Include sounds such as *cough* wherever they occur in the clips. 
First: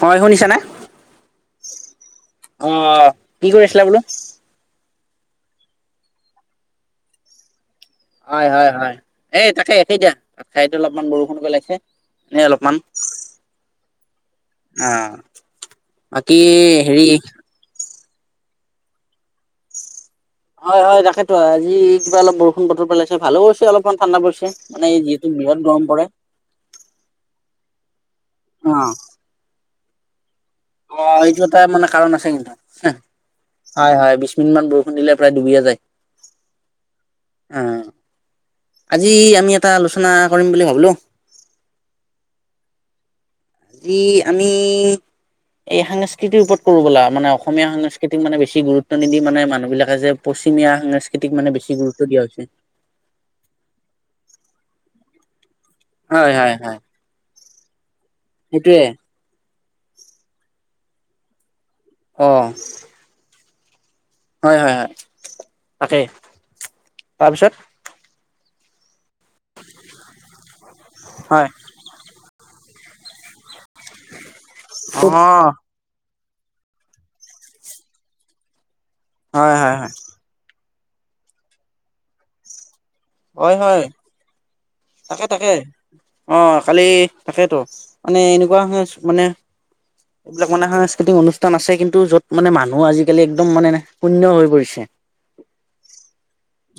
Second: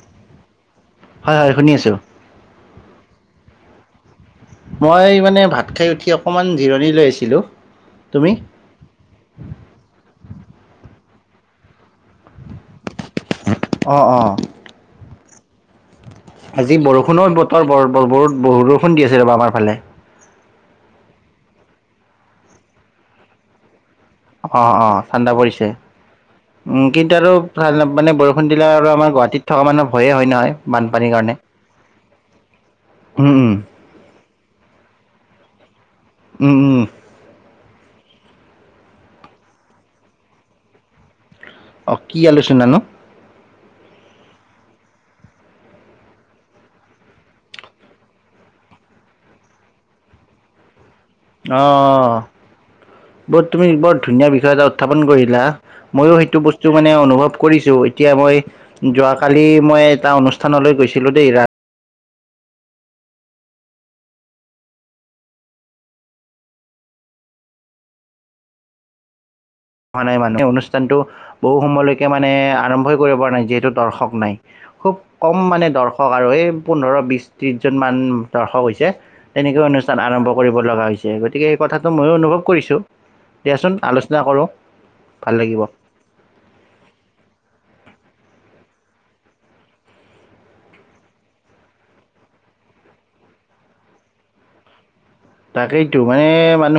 হয় শুনিছা নে হয় হয় শুনি আছোঁ আহ। কি কৰি আছিলা বোলো? মই মানে ভাত খাই উঠি অকণমান জিৰণি লৈ আছিলো। হয়, হয়, হয়, এই তাকে একেই দিয়া ভাত খাইতো অলপমান বৰ কোন *unintelligible* এনেই অলপমান অঁ অঁ। অ', বাকী হেৰি বুত বহুত বৰষুণ দি আছে ৰবা আমাৰ ফালে। হয়, হয়, তাকেতো আজি কিবা অলপ বৰষুণ বতৰ পেলাইছে ভালো হৈছে অলপ অ, অ, ঠাণ্ডা পৰিছে, পৰে উম কিন্তু আৰু মানে বৰষুণ দিলে আৰু অ', আমাৰ গুৱাহাটীত থকা মানুহ হয়য়ে হয় নহয়! বানপানীৰ অ' কাৰণে এইটো এটা মানে কাৰণ আছে কিন্তু, হয়, হয় কিনমান বৰষুণ দিলে প্ৰায় ডুবিয়া যায়? উম, উম অ' আজি আমি এটা আলোচনা কৰিম বুলি ভাবিলো। অ কি আলোচনানো? আজি আমি, এই সাংস্কৃতিৰ ওপৰত কৰো বলা, মানে অসমীয়া সাংস্কৃতি মানে বেছি গুৰুত্ব নিদি মানে মানুহ বিলাকে যে পশ্চিমীয়া সাস্কৃ অ' বুত তুমি বৰ ধুনীয়া বিষয় এ উত্থাপন কৰিলা ময়ো হয় সেইটো হয় বস্তু হয় মানে অনুভৱ কৰিছো এতিয়া মই সেইটোয়ে যোৱাকালি মই এটা অনুষ্ঠানলৈ গৈছিলো দেই ৰা অ' হয়, হয়, হয়, তাকেই, তাৰপিছত? নাই মানুহ, এই অনুষ্ঠানতটো হয় বহু সময়লৈকে মানে আৰম্ভই কৰিব পৰা নাই যিহেতু দৰ্শক নাই। খুব অ কম মানে দৰ্শ আৰু এই পোন্ধৰ, বিছ, ত্ৰিছজনমান দৰ্শক হৈছে। হয় তেনেকৈ হয় হয় অনুষ্ঠান আৰম্ভ কৰিব লগা হৈ গতিকে এই কথাটো মইও অনুভৱ কৰিছোঁ। হয় দিয়াচোন হয় আলোচনা কৰো। তাকে, তাকে, অ' কালি তাকেইতো। মানে এনেকুৱা সাছ-মানে, এইবিলাক মানে সাংস্কৃতিক অনুষ্ঠান আছে কিন্তু, য'ত মানে মানুহ আজিকালি একদম মানে শূণ্য হৈ পৰিছে। তাকেইতো, মানে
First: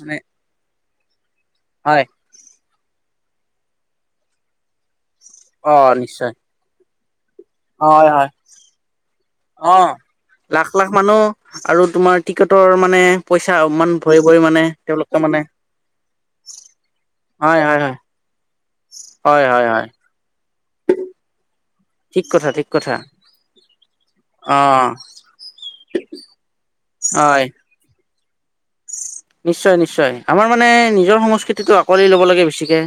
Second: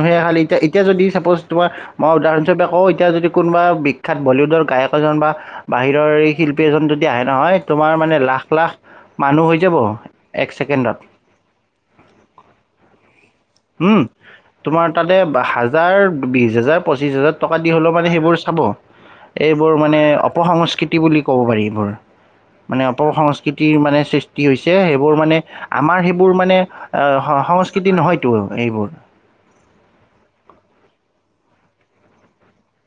মানে খালী এত এতিয়া যদি ছাপ'জ তোমাৰ হয় মই উদাহৰণস্বৰূপে কওঁএতিয়া যদি কোনোবা বিখ্যাত বলিউডৰ গায়ক বা অ বাহিৰৰ নিশ্চয় এই শিল্পী এজন অঃ হয় হয় মানুহ হৈ যাব অঁ এক লাখ লাখ ছেকেণ্ডত মানুহ আৰু তোমাৰ টিকেটৰ মানে পইচা ইমান উম ভৰি ভৰি মানে তোমাৰ তাতে তেওঁলোকে মানে হাজাৰ বিশ হাজাৰ পঁচিশ হাজাৰ টকা হয়, দি হয়, হলেও হয়, মানে সেইবোৰ চাব হয়, হয়, এইবোৰ হয়, মানে অপসংস্কৃতি বুলি কব পাৰি এইবোৰ ঠিক কথা, ঠিক মানে কথা। অপসংস্কৃতিৰ মানে সৃষ্টি হৈছে অ', সেইবোৰ মানে আমাৰ সেইবোৰ মানে হয়, আহঁ সংস্কৃতি হয় এইবোৰ নিশ্চয় নিশ্চয় আমাৰ মানে নিজৰ সংস্কৃতিটোটো আঁকোৱালি ল'ব লাগে বেছিকে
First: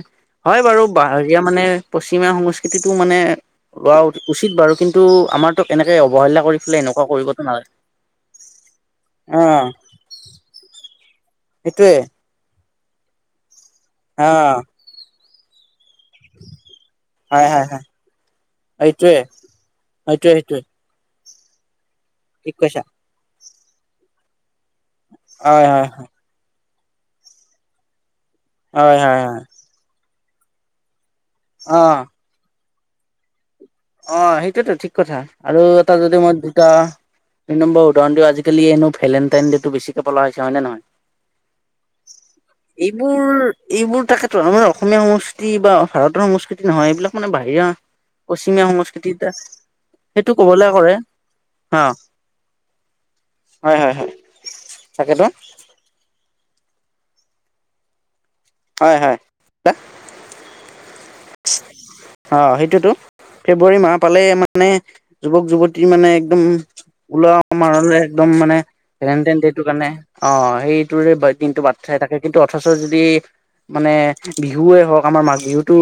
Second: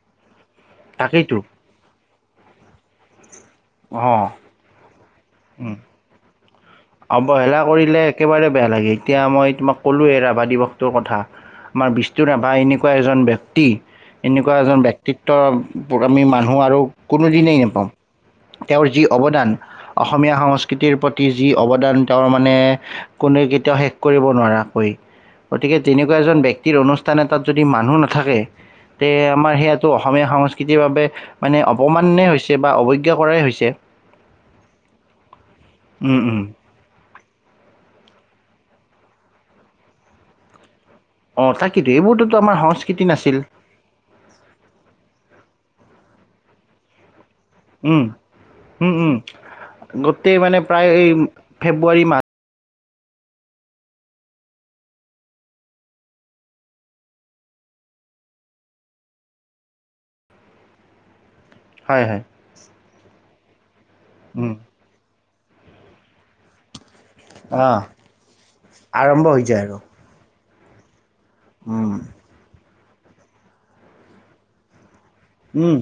হয় বাৰু তাকেইতো বাহয়া মানে প সিমা সংস্কৃতিটো মানে লোৱা উ অঁ উচিত বাৰু কিন্তু আমাৰ তোক উম। এনেকে অৱহেলা কৰি পেলাই এনেকুৱা কৰিবতো অৱহেলা নালাগে। কৰিলে একেবাৰে বেয়া লাগে এতিয়া মই অ', তোমাক কলোে ৰাভা দিৱস টো কথা আমাৰ সেইটোয়ে বিস্তুৰাভা এনেকুৱাও এনেকুৱা এজন ব্যক্তি। এনেকুৱা অ', এজন ব্যয়ক্তিক। ত আমি মানুহ আৰু হয়, কোনোদিনেই হয়, হয়, নাপাওঁ। তেওঁৰ যি সেইটোয়ে, অৱদান, সেইটোয়ে, অসমীয়া সেইটোয়ে সংস্কৃতিৰ ৰূপত। যি অৱদান, তেওঁৰ মানে ঠিক কৈছা। কোনে কে তেওঁ শেষ কৰিব নোৱাৰা হয় হয়, গতিকে হয়, হয়, তেনেকুৱা এজন ব্যক্তি এই অনুষ্ঠান এটাত যদি মানুহ নাথ থাকে হয়, তে হয়, হয়, আমাৰ সেয়াটো অসমীয়া সংস্কৃতিৰ বাবে। মানে অপমানে হৈছে। হৈছে বা অৱজ্ঞা কৰাই হৈছে অঁ সেইটোতো ঠিক কথা আৰু ত যদি মই দুটা দুই নম্বৰ উদাহৰণটো আজি কালি এনো ভেলেণ্টাইন ডেটো বেছিকে পতা হৈছে হয় নে নহয় অঁ তাকেতো এইবোৰতোতো আমাৰ সংস্কৃতি এইবোৰ নাছিল এইবোৰ তাকেতমৰ অসমীয়া সংস্কৃতিৰ বা ভাৰতৰ সংস্কৃতি নহয় এইিলাক মানে বাহিৰা উম, উম সংস্কৃতি উম এটা সেইটো গোটেই মানে কবলে প্ৰায় কৰে। এই অ ফেব্ৰুৱাৰী মাহ হয় হয় হয় তাকেতো হয় হয় দা হয় হয় অ সেইটোতো ফেব্ৰুৱাৰী মাহ পালেই মানে যুৱক যুৱতী মানে একদম অঁ ওলমাৰ একদম মানে আৰম্ভ ভেলেন্টাইন হৈ যায় ডেটতোৰ আৰু কাৰনে হয় সেটোৰে বাট দিনটো বাট উম, চাই থাকে কিন্তু অথচ তই যদি মানে বিহুৱে হওক আমাৰ মাঘ বিহুতটো উম,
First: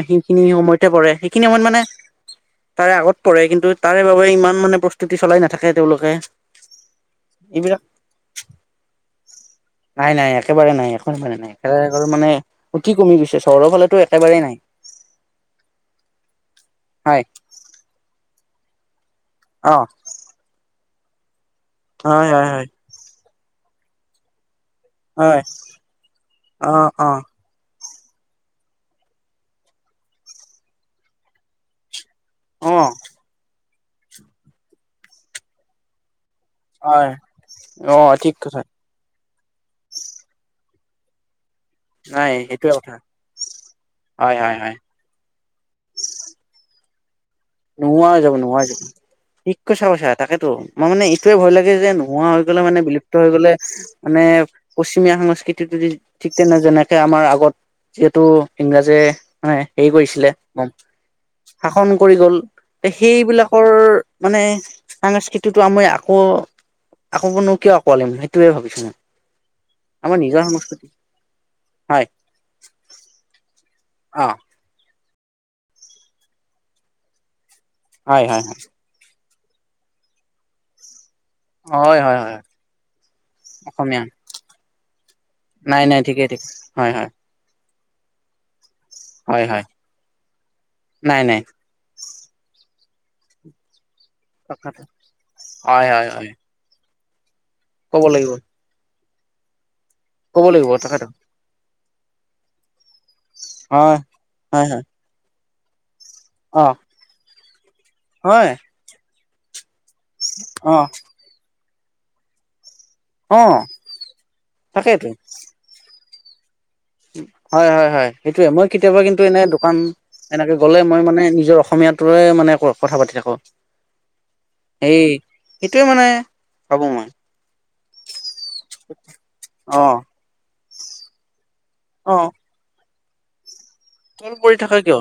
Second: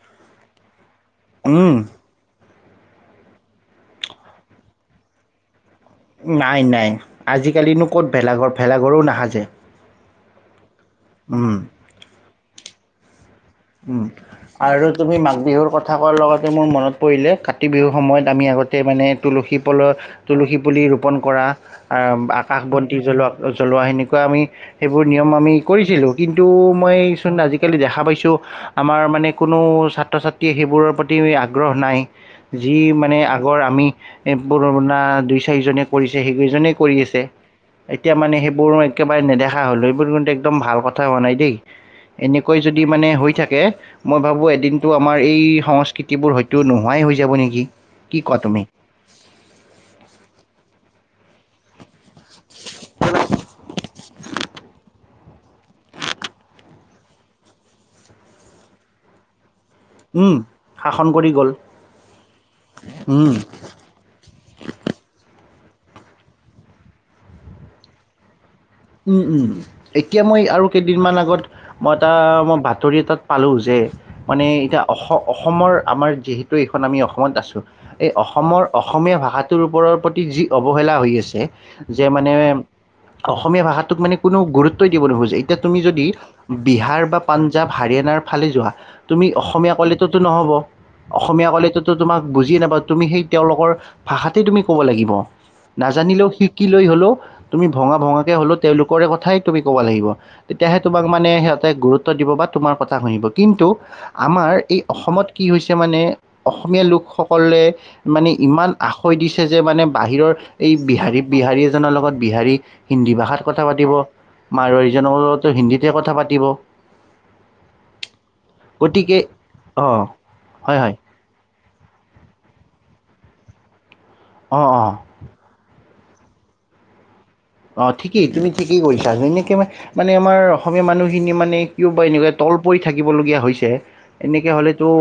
সেইখিনি সময়ত পিছে পৰে সেইখিনি সময়ত উম। মানে তাৰে আগত পৰে কিন্তু তাৰে বাবে ইমান মানে প্ৰস্তুতি চলাই নাথাকে তেওঁলোকে নাই নাই এইবিলাক আজিকালিনো ক'ত ভেলাঘৰ ফেলাঘৰো নাহাজে। নাই নাই একেবাৰে নাই কোন খানে ভেলাঘৰ মানে মই কিৰোম বিশেচ তহতৰ ফালেতো উম। একেবাৰে নাই আৰু তুমি মাঘ বিহুৰ কথা কোৱাৰ লগতে মোৰ মনত হয় পৰিলে কাতি বিহুৰ সময়ত আমি আগত গোতে মানে তুলসী অ পলৰ তুলসী পুলি অপণ কৰা আ হয় হয় আকাশ হয় বন্তি জ্বলক জ্বলোৱা সেনেকোৱা আমি সেইবোৰ নিয়ম হয় আমি কৰিছিলো, কিন্তু অ অ মইচোন আজিকালি দেখা খাবাইছো আমাৰ মানে কোনো ছাত্ৰ ছাত্ৰীয়ে সেইবোৰৰ প্ৰতি আগ্ৰহ নাই। যি অ মানে আগৰ আমি এ পুৰণা দুই চাৰিজনে কৰিছ সেইকেইজনে কৰি হয় আছে অ এতিয়া ঠিক মানে কথা সেইবোৰো একেবাৰে নেদেখা কা হ'লে এইবোৰ কিন্তু একদম ভাল কথা হোৱা নাই দেই নাই এনেকৈ সেইটোৱে যদি কথা মানে হৈ থাকে মই হয় ভাবোঁ হয় হয় এদিনটো আমাৰ এই সংস্কৃতিবোৰ হয়তোও নো *inaudible* নোহোৱা হৈ যাব নোহোৱা হৈ থাকিলে যাূ ঠিককৈচা বাচা তাকেেতো মই মানে ই কিৱ ভয় লাগে যোনো নোৱোৱা হৈ গ'লে মানে বিলুপ্ত হৈ গ'লে মানে পশ্চিমীয়া সং সেইটো টো যদি ঠিক তেনে যেনেকৈ আমাৰ আগত যিহেতু ইংৰাজে মানে হেৰি কৰিছিলে উম, শাসন কৰি গ'ল শাসন কৰি গ'ল উম, সেইবিলাকৰ মানে সংস্কৃ সেইটোতো আমি আকৌ আকৌ কিনো কিয় আকোৱালিম সেই উম উম এতিয়া মই নিজৰ আৰু সংস্কৃতি কেইদিনমান আগত মই হয় তাৰ মই বাতৰি এটাত পালো যে, অ মানে এইতা অসম অসমৰ আমাৰ যিহেতু এইখন আমি অসমত আছোঁ এই হয় হয় হয় অসমৰ অসমীয়া ভাষাত তৰ ওপৰ প্ৰতি যি অৱহেলা হৈ আছে। এহ হয় যে হয় মানে হয় অসম। অসমীয়া ভাষাটোক মানে কোনোও গুৰুত্বই দিব নোখোজে এতিয়া তুমি নাই নাই যদি ঠিকেই ঠিকে হয় বিহাৰ হয় বা পাঞ্জাৱ। হাৰিয়ানাৰ ফালে যোৱা। তুমি হয় হয় অসমীয়া ক'লেইটো টো নহ'ব নাই নাই অসমীয়া ক'লেটো টো তোমাক বুজিয়ে নাপা। তুমি সেই তেওঁলোকৰ। ভাষাতেই তুমি ক'ব তাকেতো লাগিব হয় হয় নাজানিলেও হয় শিকি লৈ হ'লেও। তুমি ভঙা ক'ব ভঙা। লাগিব তেওঁলোকৰেই কথাই তুমি। ক'ব লাগিব ক'ব লাগিব তেতিয়াহে তোমাক তাকেতো মানে সিহঁতে গুৰুত্ব। তাত দিব বা তোমাৰ কথা। শুনিব কিন্তু হয় আমাৰ হয় এই হয় অসমত। কি হৈছে মানে। অ অসমীয়া লোকসক। ক'লে। মানে হয় ইমান আ। কৈ দিছে যে মানে। বাহিৰৰ এই অ বিহাৰিয়ে-বিহাৰিয়ে। জনৰ লগত বিহাৰি। হিন্দী অ ভাষাত কথা পাতিব মাৰোৱাৰীজনৰ লগতো হিন্দীতে কথা পাতি। দিব। হয়-হয়-হয়, সেইটোয়ে মই কেতিয়াবা গতিকে কিন্তু এনে দোকান অঁ এনেকে হয় গ'লে হয় মই মানে নিজৰ অসমীয়াটোৱে মানে আ কথা পাতি থাকোঁ অঁ-অঁ। সেইটোৱে মানে ভাবো মই অ ঠিকেই তুমি ঠিকেই কৰিছা জু এনেকে অ মানে আমাৰ অসমীয়া মানুহখিনিয়ে মানে কিয় বা অ এনেকুৱা তল পৰি থাকিবলগীয়া হৈছে। তল এনেকে পৰি থাকা হ'লেতো কিয়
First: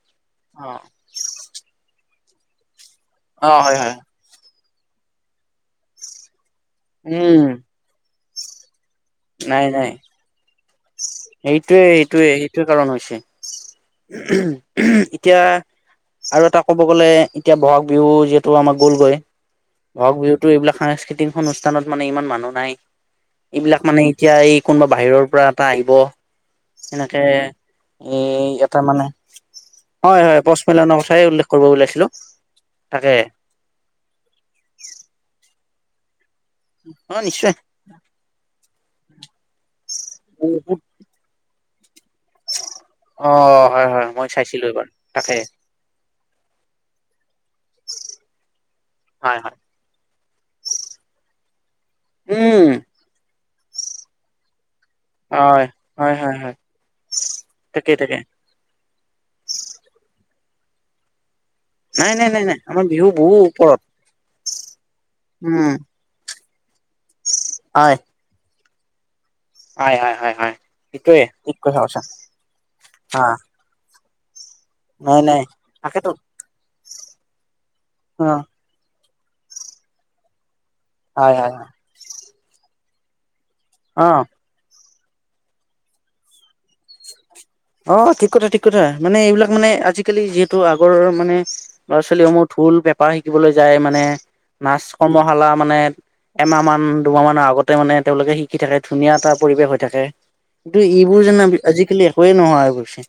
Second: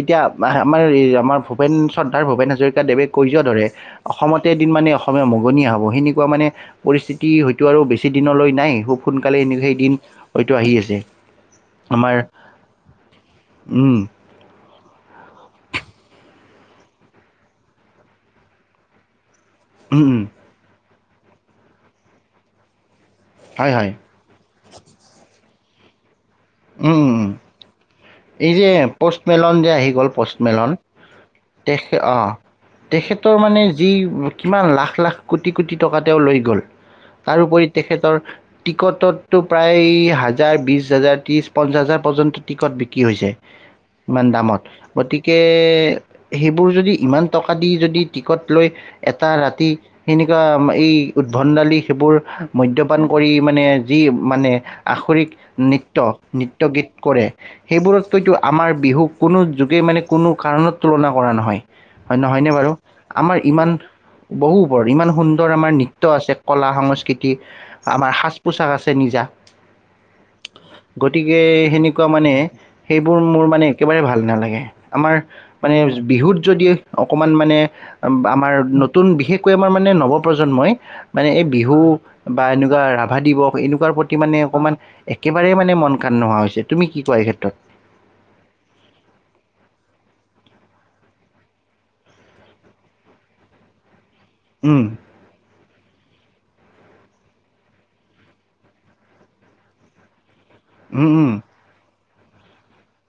এতিয়া অ আমাৰ আমাৰ ভূপেন চ্বৰ ত ভূপেন হাজৰিকা দেৱে কৈ যোৱাৰ অ দৰে হয় হয় অসমত গোটেই দিন মানে অসমীয়া মগনীয়া হ'ব সেনেকুৱা মানে পৰিস্থিতি উম হয়তো আৰু বেছি দিনলৈ নাই খুব সোনকালে এনেক সেই দিন টো আহি আছে। সেইটোৱে আমাৰ এইটোয়ে সেইটোয়ে কাৰণ হৈছে উম এতিয়া আৰু এটা ক'ব গ'লে এতিয়া বহাগ বিহু যিহেতু আমাৰ গ'লগৈ! উম বহাগ উম বিহুত এইবিলাক সাংস্কৃতিক টিন অনুষ্ঠানত মানে ইমান মানুহ নাই। হয় এইবিলাক হয় মানে এতিয়া এই কোনোবা বাহিৰৰ পৰা পা আহিব উম উম এনেকে, উম এই যে এটা মানে পষ্টমেলন যে আহি গ'ল হয় হয় পষ্টমেলন পচমেলনৰ কথাই উল্লেখ কৰিব তে ওলাইছিলো অ তাকে তেখৰ মানে যি কিমান লাখ লাখ কোটি ক কোঁটি টকা তেওঁ লৈ গল অ নিশ্চয় তাৰপৰি তেখেতৰ টিকটত। তটো প্ৰায় হাজাৰ বহুত বিশ হাজাৰ ত্ৰিশ। পঞ্চাছ হাজাৰ পজন্ত কি হৈছে অ হয় হয় ইমান মই দামত চাইছিলো এইবাৰ তাকে গতিকে সেইবোৰ যদি ইমান টকা দি যদি টিকট লৈ এটা হয় হয় ৰাতি সেনেকুৱা এই উদ্ভণ্ডালি সেইবোৰ উম মদ্যপান কৰি মানে যি মানে আখৰিক হয় নৃত্য হয় হয় হয় নৃত্য গীত কৰে। তাকে তাকে সেইবোৰতকৈতো আমাৰ বিহুক কোনো যোগে মানে কোনো কাৰণত তুলনা কৰা নহয়। নাই হয় নাই নাই নাই আমাৰ বিহু বহু ওপৰত। বহুত। বৰ ইমান সুন্দৰ উম আমাৰ নিত আছে। কল সংস্কৃতি আমাৰ সাজ পোছাক আছে। চ নিজা। হয', হয়', সটয়ে গতিকে কিঠিক কথা কছা। সেনেকুৱা মানে সেইবোৰ মোৰ মানে একেবাৰে ভাল নালাগে। আমাৰ নাই নাই মানে তাকেতো বিহুত যদি অকমান মানে অ আমাৰ নতুন বিশেষকৈ আমাৰ মানে নৱপ্ৰজন্মই মানে হয় এই হয় হয় বিহু বা এনেকুৱা ৰা ভাদ দিব এনেকুৱা অ প্ৰতি মানে অকমান একেবাৰে মানে মন কণ নোহোৱা হৈছে তুমি কি কোৱা এই ক্ষেত্ৰত অ ঠিক কথা ঠিক কথা মানে এইবিলাক মানে আজিকালি যিহেতু আগৰ মানে ল'ৰা ছোৱালীসমূহ ঢুল পেপাৰ শিকিবলৈ যায় মানে উম, নাৰ্ছ কৰ্মশালা মানে এমাহ মান দুমাহ মানৰ আগতে মানে তেওঁলোকে শিকি থাকে ধুনীয়া এটা পৰিৱেশ হৈ থাকে কিন্তু উম, এইবোৰ উম, জান আজিিকালি ক নহয় আৰু পছি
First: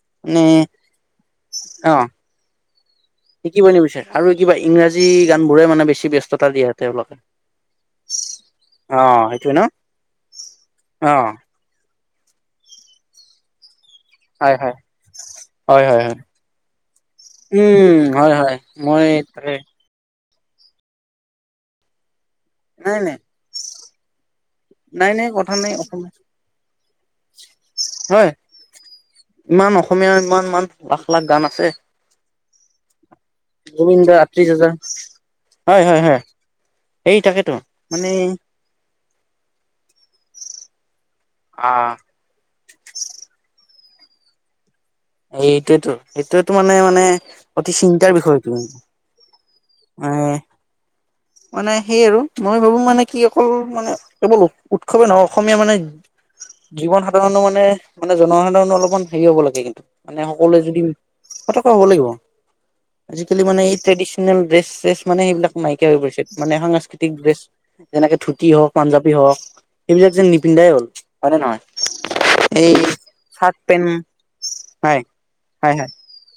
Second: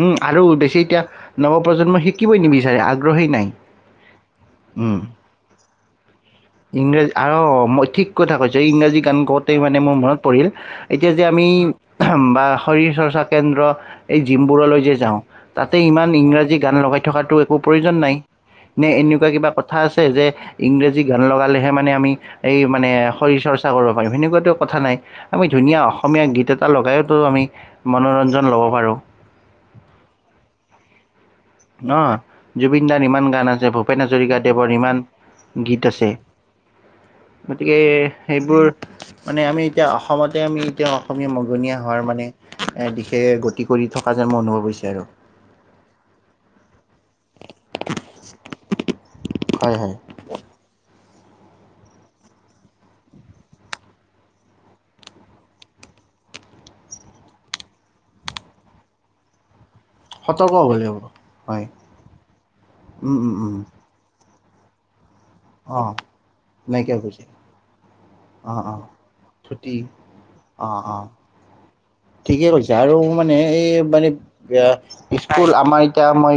উম আৰু বেছি এতিয়া নৱপ্ৰজন্মই শিকিবই নিবিচাৰে আগ স কি বনিবচয় আৰু কিবা ইংৰাজী গান বোৰে মানে বেছি *inaudible* ইংৰাজী তেওঁলোকে আৰু মই ঠিক কথা কৈছো ইংৰাজী অ গান গওঁতে সেইটোৱে ন মানে মোৰ মনত পৰিল এতিয়া অ যে আমি বা শৰীৰ চৰ্চা কেন্দ্ৰ এই হয় হয় জিমবোৰলৈ যে যাওঁ তাতে হয় হয় ইমান হয় ইংৰাজী গান লগাই থকাাতটো একো প্ৰয়োজন উম নাই হয় হয় নে মই এনেকুৱা কিবা তাকে কথা আছে যে ইং্ৰেজী গান লগালেহে মানে আমি এই মানে নাই নাই শৰীৰ চৰ্চা কৰিব পাৰিম সেনেকুৱাতো কথা নাই আমি ধুনীয়া অসমীয়া গীত এটা লগাইতো আমি হয় মনোৰঞ্জন ল'ব পাৰোঁ। ৱাহ ন জুবিন দাৰ ইমান গান আছে ভূপেন গোবিন্দ আত্ৰিশ হাজাৰ হাজৰিকাদেৱৰ ইমান হয় গীত হয় আছে হয় এই তাকেতো গতিকে মানে সেইবোৰ মানে আমি এতিয়া অসমতে আমি এতিয়া অসমীয়া মগনীয়া আহ হোৱাৰ মানে দিশে গতি কৰি থকা যেন ম অনুভৱ হৈছে আৰু এইটোয়েতো এইটোৱেটো মানে মানে অতি চিন্তাৰ বিষয় এইটো হয় হয় এ মানে সেইয়ে আৰু মই ভাবো মানে কি অকল মানে কেৱল উ উৎসৱে নহয় অসমীয়া মানে জীৱন সাধাৰণো মানে মানে জনসাধাৰণ অলপমান হেৰি হ'ব লাগে কিন্তু মানে সতৰ্ক সকলোৱে হ'ব যদি লাগিব হয় ফতকা হ'ব লাগিব উম উম আজিকালি উম মানে এই ট্ৰেডি- সিমান ড্ৰেচ চ্ৰেচ মানে সেইবিলাক হৈ অঁ পৰিছে মানে নাইকিয়া হৈ সাংস্কৃতিক গৈছে ড্ৰেছ যেনেকে ধুতি অঁ হওক অঁ পাঞ্জাৱী হওক ছুটি সেইবিলাক যেন নিপিন্ধাই অঁ হ'ল অঁ হয় নে নহয় ঠিকে কৈছে এই আৰু মানে চাৰ্ট এই পেন্ট মানে হয় স্কুল হয় আমাৰ হয় এতিয়া মই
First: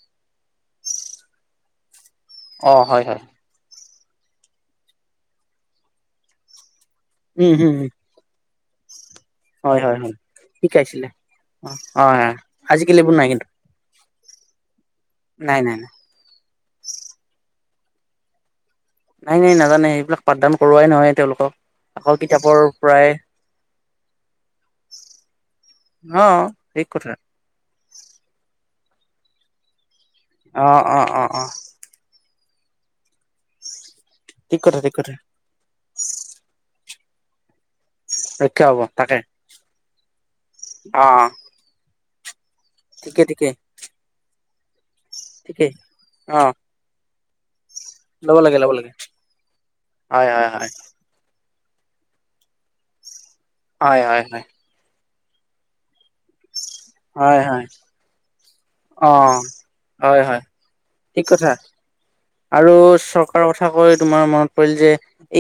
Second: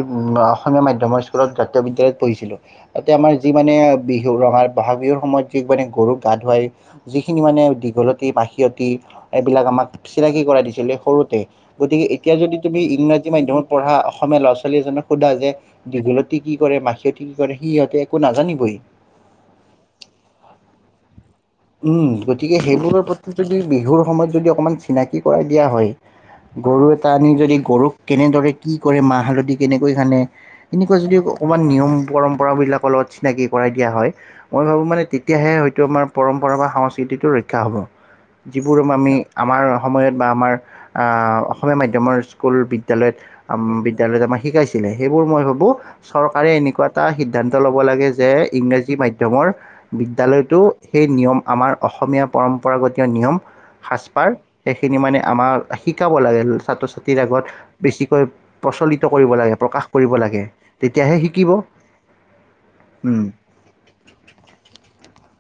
অসমীয়া মাধ্যমৰ স্কুলত জাতীয় বিদ্যালয়ত পঢ়িছিলো অ হয় তাতে হয় আমাৰ যি মানে বিহু ৰঙা বহাগ বিহুৰ সময়ত যি মানে গৰুক গা ধুৱাই যিখিনি উম মানে হম দীঘলতি পাহি কিউটি এইবিলাক হয় আমাক হয় হয় সি কৰাই দিছিলে শিকাইছিলে সৰুতে অ গতিকে হয় হয় এতিয়া যদি তুমি আজিকালি এইবোৰ নাই ইংৰাজী কিন্তু মাধ্যমত পঢ়া অসমীয়া ল'ৰা ছোৱালী এজনক সোধা যে নাই নাই নাই দীঘলতে কি কৰে মাখিয়তি কি কৰে সিহঁতে একো নাজানিবই নাই নাই নাজানে সেইবিলাক পাঠদান কৰোৱাই নহয় তেওঁলোকক উম আকৌ কিতাপৰ গতিকে সেইবোৰৰ পৰাই প্ৰতি যদি বিহুৰ সময়ত যদি অকমান চিনাকি কৰাই দিয়া হয় অ গৰু ঠিক এটা কথা আনি যদি গৰুক কেনেদৰে কি কৰে মাহ হালধি কেনেকে কৈ খানে অ অ এনেকুৱা যদি অ অ অকণমান নিয়ম পৰম কৰ বিলাকৰ লগত চিনাকি কৰাই দিয়া হয় ঠিক মই কথা ভাবো ঠিক মানে কথা তেতিয়াহে হয়তো আমাৰ আমাৰ সংস্কৃতিটোৰ ৰক্ষা হ'ব ৰক্ষা যিবোৰ হব আমি তাকে আমাৰ সময়ত বা আমাৰ অ অসমীয়া মাধ্যমৰ স্কুল বিদ্যালয়ত ঠিকে ঠিকে আম বিদ্যালয়ত আমাৰ শিকাইছে সেইবোৰ মই ভাবো ঠিকেই অ চৰকাৰে এনেকুৱা এটা সিদ্ধান্ত ল'ব লাগে যে ল'ব লাগে ল'ব লাগে ইংৰাজী মাধ্যমৰ হয় হয় বিদ্যালয়টো হয় নিয়ম আমাৰ অসমীয়া পৰম্পৰাগতীয় নিয়ম হয় হয় সাজপাৰ হয় সেইখিনি মানে আমাৰ শিকাব লাগে ছাত্ৰ ছাত্ৰীৰ হয় আগত হয় বেছিকৈ অ প্ৰচলিত কৰিব লাগে প্ৰকাশ কৰিব হয় হয় লাগে তেতিয়াহে ঠিক কথা শিকিব আৰু উম, চৰকাৰৰ কথা কৈ তোমাৰ মনত পৰিল যে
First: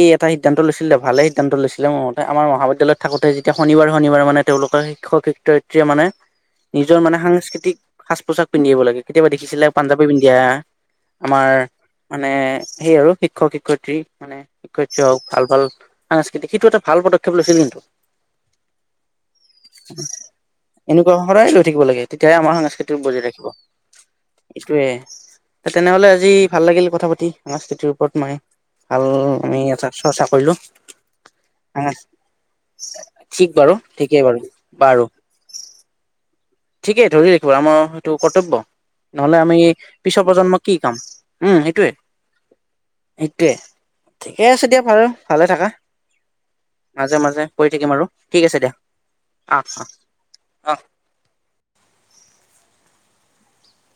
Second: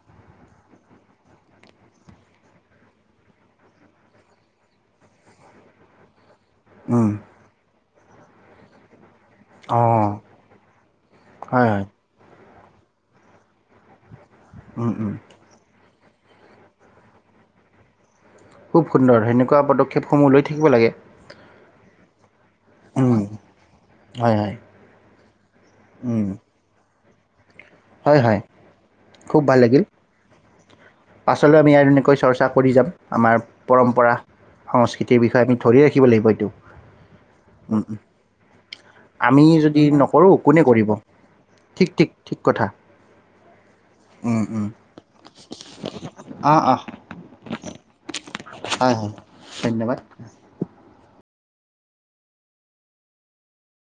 এই এটা সিদ্ধান্ত লৈছিলে ভালে সিদ্ধান্ত লৈছিলে মোৰতে আমাৰ মহাবিদ্যালয়ত থাকোতে যেতিয়া শনিবাৰ শনিবাৰ মানে তেওঁলোকৰ শিক্ষক শিক্ষয়িত্ৰীয়ে মানে নিজৰ উম, মানে সাংস্কৃতিক সাঁজ পোছাক পিন্ধিব লাগে কেতিয়াবা দেখিছিলে পাঞ্জাপী অঁ পিন্ধি আহা আমাৰ হয় হয় মানে সেই আৰু শিক্ষক শিক্ষয়িত্ৰী মানে উম, শিক্ষয়েত্ৰি উম, হওঁক ভাল ভাল সাংস্কৃতিক সেইটো এটা ভাল পদক্ষেপ লৈছিল কিন্তু খুব সুন্দৰ সেনেকুৱা পদক্ষেপসমূহ লৈ থাকিব লাগে এনেকুৱা সদায় লৈ থাকিব লাগে তেতিয়া হে আমাৰ সাংস্কৃতিক উম। বজাই ৰাখিব হয় হয় এইটোয়ে তেনেহলে উম আজি ভাল লাগিল কথা পাতি সংস্কৃতিৰ ওপৰত হয় মানে। হয় ভাল খুব আমি ভাল লাগিল এটা চৰ্চা কৰিলো পাছলৈ আমি আৰু এনেকৈ চৰ্চা কৰি যাম আমাৰ ঠিক বাৰু পৰম্পৰা ঠিকেই বাৰু বাৰু সংস্কৃতিৰ বিষয়ে আমি ধৰি ৰাখিব লাগিব এইটো ঠিকেই ধৰি ৰাখিব আমাৰ উম, উম। সেইটো কৰ্তব্য নহলে আমি যদি পিছৰ নকৰোঁ প্ৰজন্ম কোনে কি কৰিব কাম উম ঠিক এইটোৱে ঠিক ঠিক কথা সেইটোৱে ঠিকে আছে দিয়া ভাল ভালে থাকা অঁ অঁ মাজে মাজে কৰি থাকিম আৰু ঠিক আছে দিয়া হয় হয় অঁ ধন্যবাদ অঁ অঁ